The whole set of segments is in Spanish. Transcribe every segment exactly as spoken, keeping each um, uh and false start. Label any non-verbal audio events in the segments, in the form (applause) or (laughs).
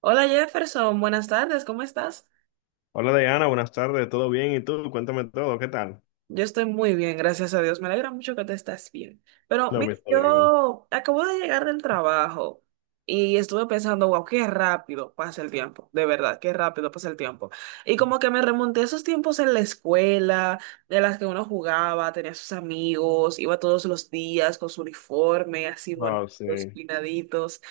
Hola Jefferson, buenas tardes, ¿cómo estás? Hola Diana, buenas tardes, ¿todo bien? ¿Y tú? Cuéntame todo, ¿qué tal? Yo estoy muy bien, gracias a Dios. Me alegra mucho que te estás bien. Pero Lo mira, mismo, digo. yo acabo de llegar del trabajo y estuve pensando, wow, qué rápido pasa el tiempo, de verdad, qué rápido pasa el tiempo. Y como que me remonté a esos tiempos en la escuela, de las que uno jugaba, tenía sus amigos, iba todos los días con su uniforme, así Wow, bonitos, sí. peinaditos.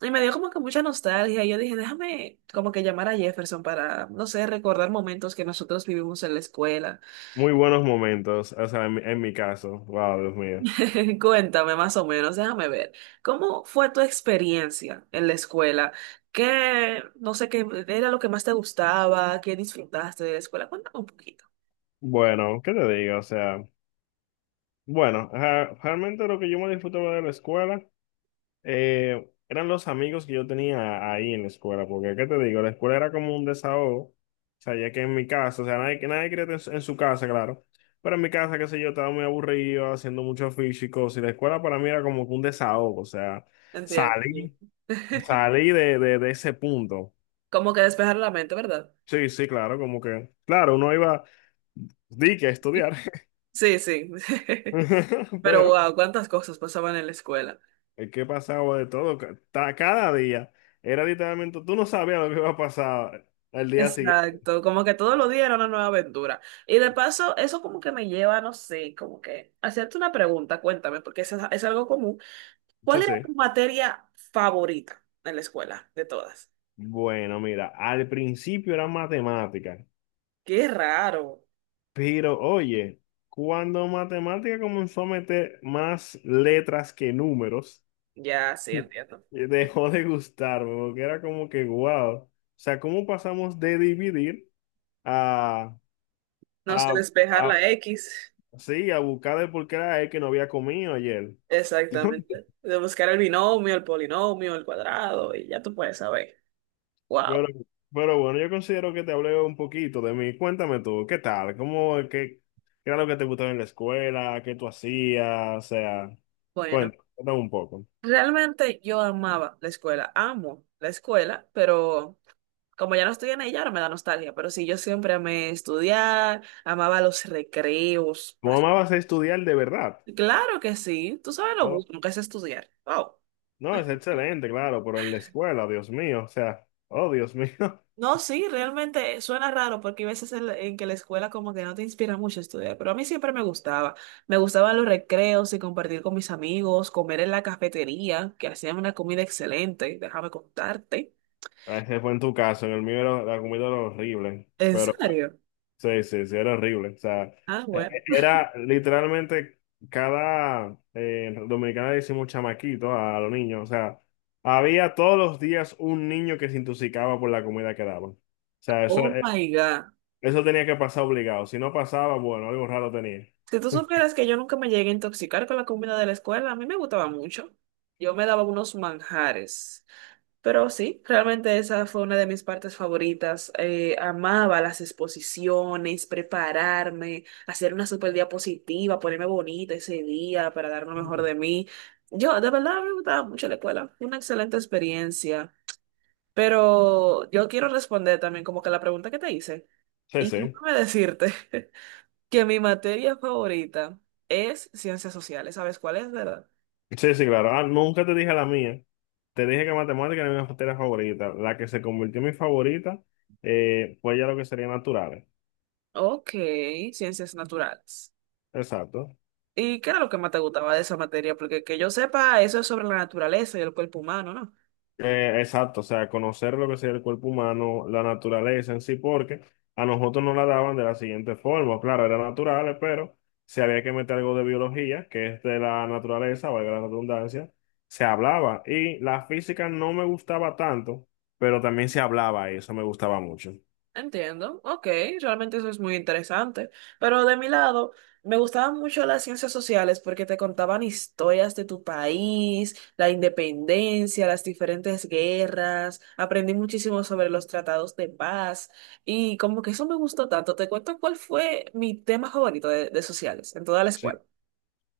Y me dio como que mucha nostalgia. Y yo dije, déjame como que llamar a Jefferson para, no sé, recordar momentos que nosotros vivimos en la escuela. Muy buenos momentos, o sea, en, mi en mi caso. Wow, Dios mío. (laughs) Cuéntame más o menos, déjame ver. ¿Cómo fue tu experiencia en la escuela? ¿Qué, no sé, qué era lo que más te gustaba? ¿Qué disfrutaste de la escuela? Cuéntame un poquito. Bueno, ¿qué te digo? O sea, bueno, ajá, realmente lo que yo me disfrutaba de la escuela. Eh, eran los amigos que yo tenía ahí en la escuela, porque, ¿qué te digo? La escuela era como un desahogo, o sea, ya que en mi casa, o sea, nadie, nadie quería estar en, su en su casa, claro, pero en mi casa, qué sé yo, estaba muy aburrido, haciendo mucho físico y la escuela para mí era como que un desahogo, o sea, Entiendo. salí, (laughs) salí de, de, de ese punto. Como que despejar la mente, ¿verdad? Sí, sí, claro, como que, claro, uno iba, di que a estudiar, Sí, sí. (laughs) (laughs) Pero pero wow, cuántas cosas pasaban en la escuela. es que pasaba de todo, ca- ta- cada día, era literalmente, tú no sabías lo que iba a pasar. El día siguiente. Exacto, como que todos los días era una nueva aventura. Y de paso, eso como que me lleva, no sé, como que hacerte una pregunta, cuéntame, porque es, es algo común. Sí, ¿Cuál era tu sí. materia favorita en la escuela de todas? Bueno, mira, al principio era matemática, Qué raro. pero oye, cuando matemática comenzó a meter más letras que números, Ya, sí, entiendo. eh, dejó de gustarme, porque era como que, wow, o sea, ¿cómo pasamos de dividir a, No sé a, despejar la a- X. sí, a buscar el por qué era él que no había comido ayer? Exactamente. De buscar el binomio, el polinomio, el cuadrado, y ya tú puedes saber. Pero, Wow. pero bueno, yo considero que te hablé un poquito de mí. Cuéntame tú, ¿qué tal? ¿Cómo, qué, qué era lo que te gustaba en la escuela? ¿Qué tú hacías? O sea, Bueno, cuéntame, cuéntame un poco. realmente yo amaba la escuela. Amo la escuela, pero como ya no estoy en ella, ahora me da nostalgia. Pero sí, yo siempre amé estudiar, amaba los recreos. ¿Cómo pas- amabas estudiar de verdad? Claro que sí. Tú sabes lo Oh, bueno que es estudiar. Wow. no, es excelente, claro, pero en la escuela, Dios mío, o sea, oh, Dios mío. (laughs) No, sí, realmente suena raro porque hay veces en, la- en que la escuela como que no te inspira mucho a estudiar, pero a mí siempre me gustaba. Me gustaban los recreos y compartir con mis amigos, comer en la cafetería, que hacían una comida excelente, déjame contarte. Ese fue en tu caso, en el mío era la comida era horrible, ¿En pero serio? sí, sí, sí, era horrible. O sea, Ah, e- bueno. e- era literalmente cada eh, dominicana le decimos chamaquito a los niños. O sea, había todos los días un niño que se intoxicaba por la comida que daban. O sea, eso, Oh eh, my God. eso tenía que pasar obligado. Si no pasaba, bueno, algo raro tenía. Si tú supieras que yo nunca me llegué a intoxicar con la comida de la escuela, a mí me gustaba mucho. Yo me daba unos manjares. Pero sí, realmente esa fue una de mis partes favoritas. Eh, amaba las exposiciones, prepararme, hacer una super diapositiva, ponerme bonita ese día para dar lo mejor Mm. de mí. Yo, de verdad, me gustaba mucho la escuela. Fue una excelente experiencia. Pero yo quiero responder también como que la pregunta que te hice. Sí, Y sí. déjame decirte (laughs) que mi materia favorita es ciencias sociales. ¿Sabes cuál es, verdad? Sí, sí, claro. Ah, nunca te dije la mía. Te dije que matemática era mi materia favorita. La que se convirtió en mi favorita, eh, fue ya lo que sería naturales. Ok, ciencias naturales. Exacto. ¿Y qué era lo que más te gustaba de esa materia? Porque que yo sepa, eso es sobre la naturaleza y el cuerpo humano, ¿no? Eh, exacto, o sea, conocer lo que sería el cuerpo humano, la naturaleza en sí, porque a nosotros nos la daban de la siguiente forma, claro, eran naturales, pero si había que meter algo de biología, que es de la naturaleza, valga la redundancia, se hablaba. Y la física no me gustaba tanto, pero también se hablaba y eso me gustaba mucho. Entiendo, ok, realmente eso es muy interesante. Pero de mi lado, me gustaban mucho las ciencias sociales porque te contaban historias de tu país, la independencia, las diferentes guerras. Aprendí muchísimo sobre los tratados de paz y como que eso me gustó tanto. Te cuento cuál fue mi tema favorito de, de sociales en toda la escuela. Sí.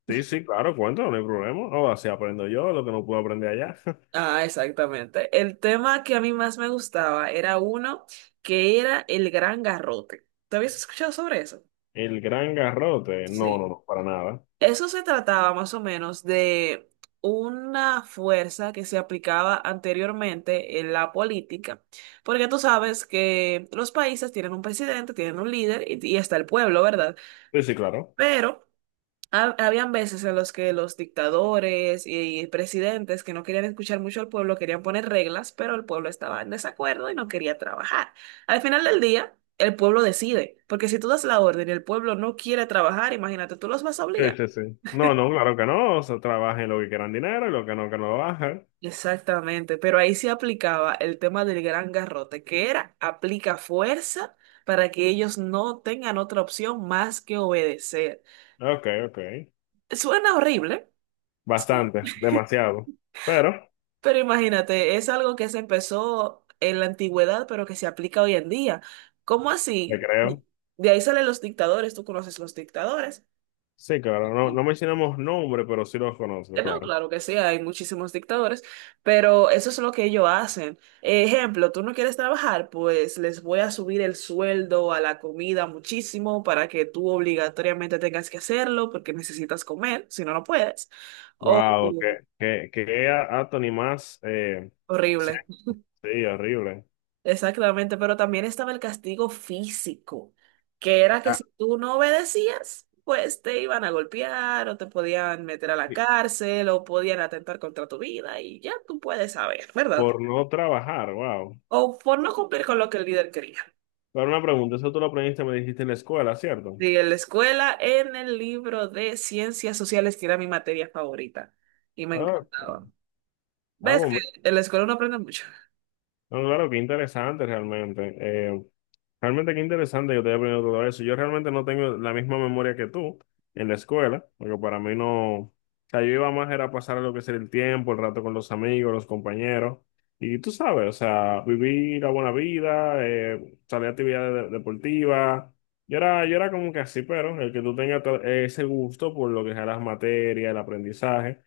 Sí, sí, claro, cuéntalo, no hay problema. O así aprendo yo lo que no puedo aprender allá. (laughs) Ah, exactamente. El tema que a mí más me gustaba era uno que era el gran garrote. ¿Te habías escuchado sobre eso? El gran garrote, no, no, Sí. no, para nada. Eso se trataba más o menos de una fuerza que se aplicaba anteriormente en la política, porque tú sabes que los países tienen un presidente, tienen un líder y, y está el pueblo, ¿verdad? Sí, sí, claro. Pero Ha- habían veces en los que los dictadores y presidentes que no querían escuchar mucho al pueblo querían poner reglas, pero el pueblo estaba en desacuerdo y no quería trabajar. Al final del día, el pueblo decide, porque si tú das la orden y el pueblo no quiere trabajar, imagínate, tú los vas a Sí, obligar. sí, sí. No, no, claro que no. O sea, trabajen lo que quieran dinero y lo que no, que no lo bajen. Exactamente, pero ahí se aplicaba el tema del gran garrote, que era aplica fuerza para que ellos no tengan otra opción más que obedecer. Ok, ok. Suena horrible. Sí. Bastante, demasiado. Pero, Pero imagínate, es algo que se empezó en la antigüedad, pero que se aplica hoy en día. ¿Cómo te así? creo. De ahí salen los dictadores, tú conoces los dictadores. Sí, claro. No, Y- no mencionamos nombre, pero sí los conozco, No, claro. claro que sí, hay muchísimos dictadores, pero eso es lo que ellos hacen. Ejemplo, tú no quieres trabajar, pues les voy a subir el sueldo a la comida muchísimo para que tú obligatoriamente tengas que hacerlo porque necesitas comer, si no, no puedes. Oh, Wow, qué, qué, qué Anthony más eh, horrible. sexy, horrible. Exactamente, pero también estaba el castigo físico, que era que Ah, si tú no obedecías, pues te iban a golpear o te podían meter a la y- cárcel o podían atentar contra tu vida y ya tú puedes saber, ¿verdad? por no trabajar, wow. O por no cumplir con lo que el líder quería. Pero una pregunta, eso tú lo aprendiste, me dijiste en la escuela, ¿cierto? Y en la escuela, en el libro de ciencias sociales, que era mi materia favorita y me encantaba. Ok. Ah, ¿Ves que bueno, en la escuela uno aprende mucho? no, claro, qué interesante realmente. Eh, Realmente qué interesante que te haya aprendido todo eso. Yo realmente no tengo la misma memoria que tú en la escuela, porque para mí no, o sea, yo iba más era a pasar lo que sería el tiempo, el rato con los amigos, los compañeros, y tú sabes, o sea, vivir la buena vida, eh, salir a actividades de- deportivas. Yo era, yo era como que así, pero el que tú tengas to- ese gusto por lo que sea las materias, el aprendizaje,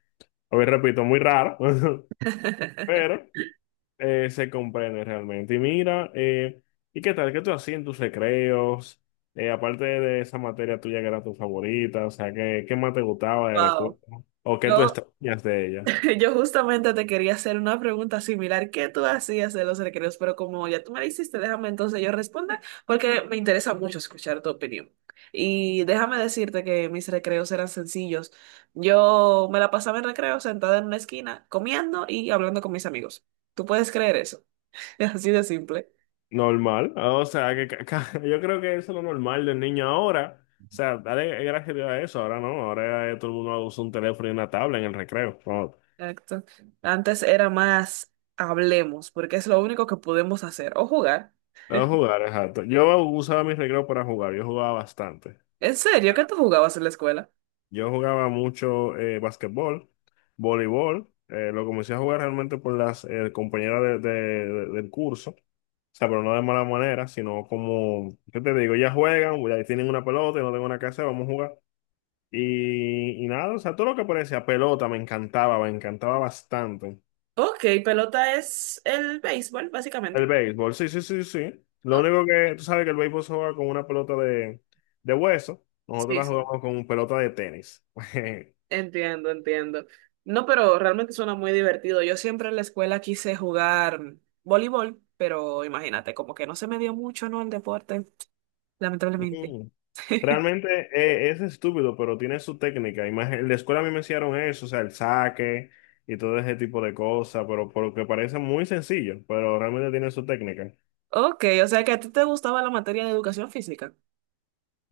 a ver, repito, muy raro, (laughs) (laughs) pero eh, se comprende realmente. Y mira, eh, ¿y qué tal? ¿Qué tú hacías en tus recreos? Eh, aparte de esa materia tuya que era tu favorita, o sea, ¿qué, qué más te gustaba de la escuela? Wow. ¿O qué tú extrañas de ella? (laughs) Yo justamente te quería hacer una pregunta similar. ¿Qué tú hacías de los recreos? Pero como ya tú me la hiciste, déjame entonces yo responder, porque me interesa mucho escuchar tu opinión. Y déjame decirte que mis recreos eran sencillos. Yo me la pasaba en recreo sentada en una esquina, comiendo y hablando con mis amigos. ¿Tú puedes creer eso? (laughs) Así de simple. Normal, o sea, que ca- ca- (laughs) yo creo que eso es lo normal del niño ahora. O sea, dale gracias a Dios a eso, ahora no, ahora eh, todo el mundo usa un teléfono y una tabla en el recreo. No, Exacto. Antes era más hablemos, porque es lo único que podemos hacer, o jugar. a jugar, exacto. Yo usaba mis recreos para jugar, yo jugaba bastante. ¿En serio? ¿Qué tú jugabas en la escuela? Yo jugaba mucho eh, basquetbol, voleibol. eh, lo comencé a jugar realmente por las eh, compañeras de- de- de- del curso. O sea, pero no de mala manera, sino como, ¿qué te digo? Ya juegan, ya tienen una pelota, yo no tengo nada que hacer, vamos a jugar. Y, y nada, o sea, todo lo que parecía pelota me encantaba, me encantaba bastante. Ok, pelota es el béisbol, El básicamente. béisbol, sí, sí, sí, sí. Lo ¿No? único que, tú sabes que el béisbol se juega con una pelota de, de hueso, nosotros Sí, la sí, jugamos con pelota de tenis. (laughs) entiendo, entiendo. No, pero realmente suena muy divertido. Yo siempre en la escuela quise jugar voleibol, pero imagínate, como que no se me dio mucho, ¿no? El deporte, lamentablemente. Mm. (laughs) Realmente eh, es estúpido, pero tiene su técnica. Imag- En la escuela a mí me enseñaron eso, o sea, el saque y todo ese tipo de cosas, pero porque parece muy sencillo, pero realmente tiene su técnica, Ok, o sea que a ti te gustaba la materia de educación física.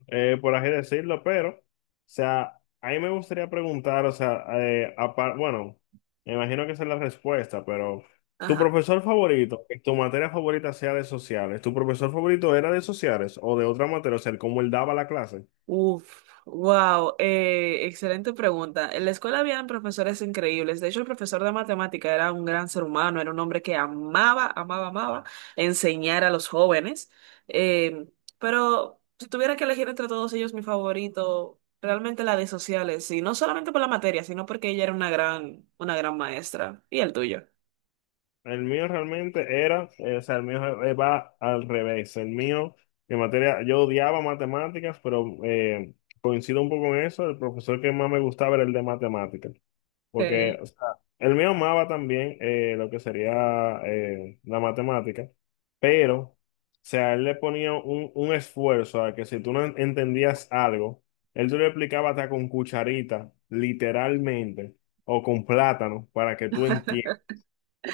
eh, por así decirlo. Pero, o sea, a mí me gustaría preguntar, o sea, eh, apar- bueno, me imagino que esa es la respuesta, pero tu Ajá. profesor favorito, que tu materia favorita sea de sociales, ¿tu profesor favorito era de sociales o de otra materia? O sea, cómo él daba la clase. Uf, wow, eh, excelente pregunta. En la escuela habían profesores increíbles. De hecho, el profesor de matemática era un gran ser humano, era un hombre que amaba, amaba, amaba enseñar a los jóvenes. Eh, pero si tuviera que elegir entre todos ellos, mi favorito, realmente la de sociales, y no solamente por la materia, sino porque ella era una gran, una gran maestra. ¿Y el tuyo? El mío realmente era, eh, o sea, el mío eh, va al revés. El mío, en materia, yo odiaba matemáticas, pero eh, coincido un poco en eso. El profesor que más me gustaba era el de matemáticas, porque, o sea, el mío amaba también eh, lo que sería eh, la matemática, pero, o sea, él le ponía un, un esfuerzo a que si tú no entendías algo, él te lo explicaba hasta con cucharita, literalmente, o con plátano, para que tú entiendas.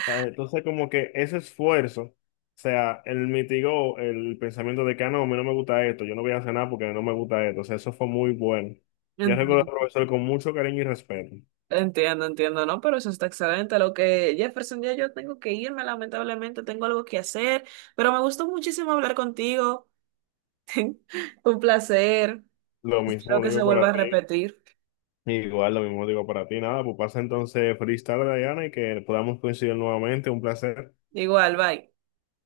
Ah, entonces, como que ese esfuerzo, o sea, él mitigó el pensamiento de que, "Ah, no, a mí no me gusta esto, yo no voy a hacer nada porque no me gusta esto". O sea, eso fue muy bueno. Yo recuerdo al Ok. profesor con mucho cariño y respeto. Entiendo, entiendo, ¿no? Pero eso está excelente. Lo que, Jefferson, ya yo tengo que irme, lamentablemente, tengo algo que hacer, pero me gustó muchísimo hablar contigo. Un placer. Lo Espero mismo que se digo vuelva para a ti, repetir. igual lo mismo digo para ti. Nada, pues pasa entonces freestyle, Diana, y que podamos coincidir nuevamente. Un placer. Igual, bye.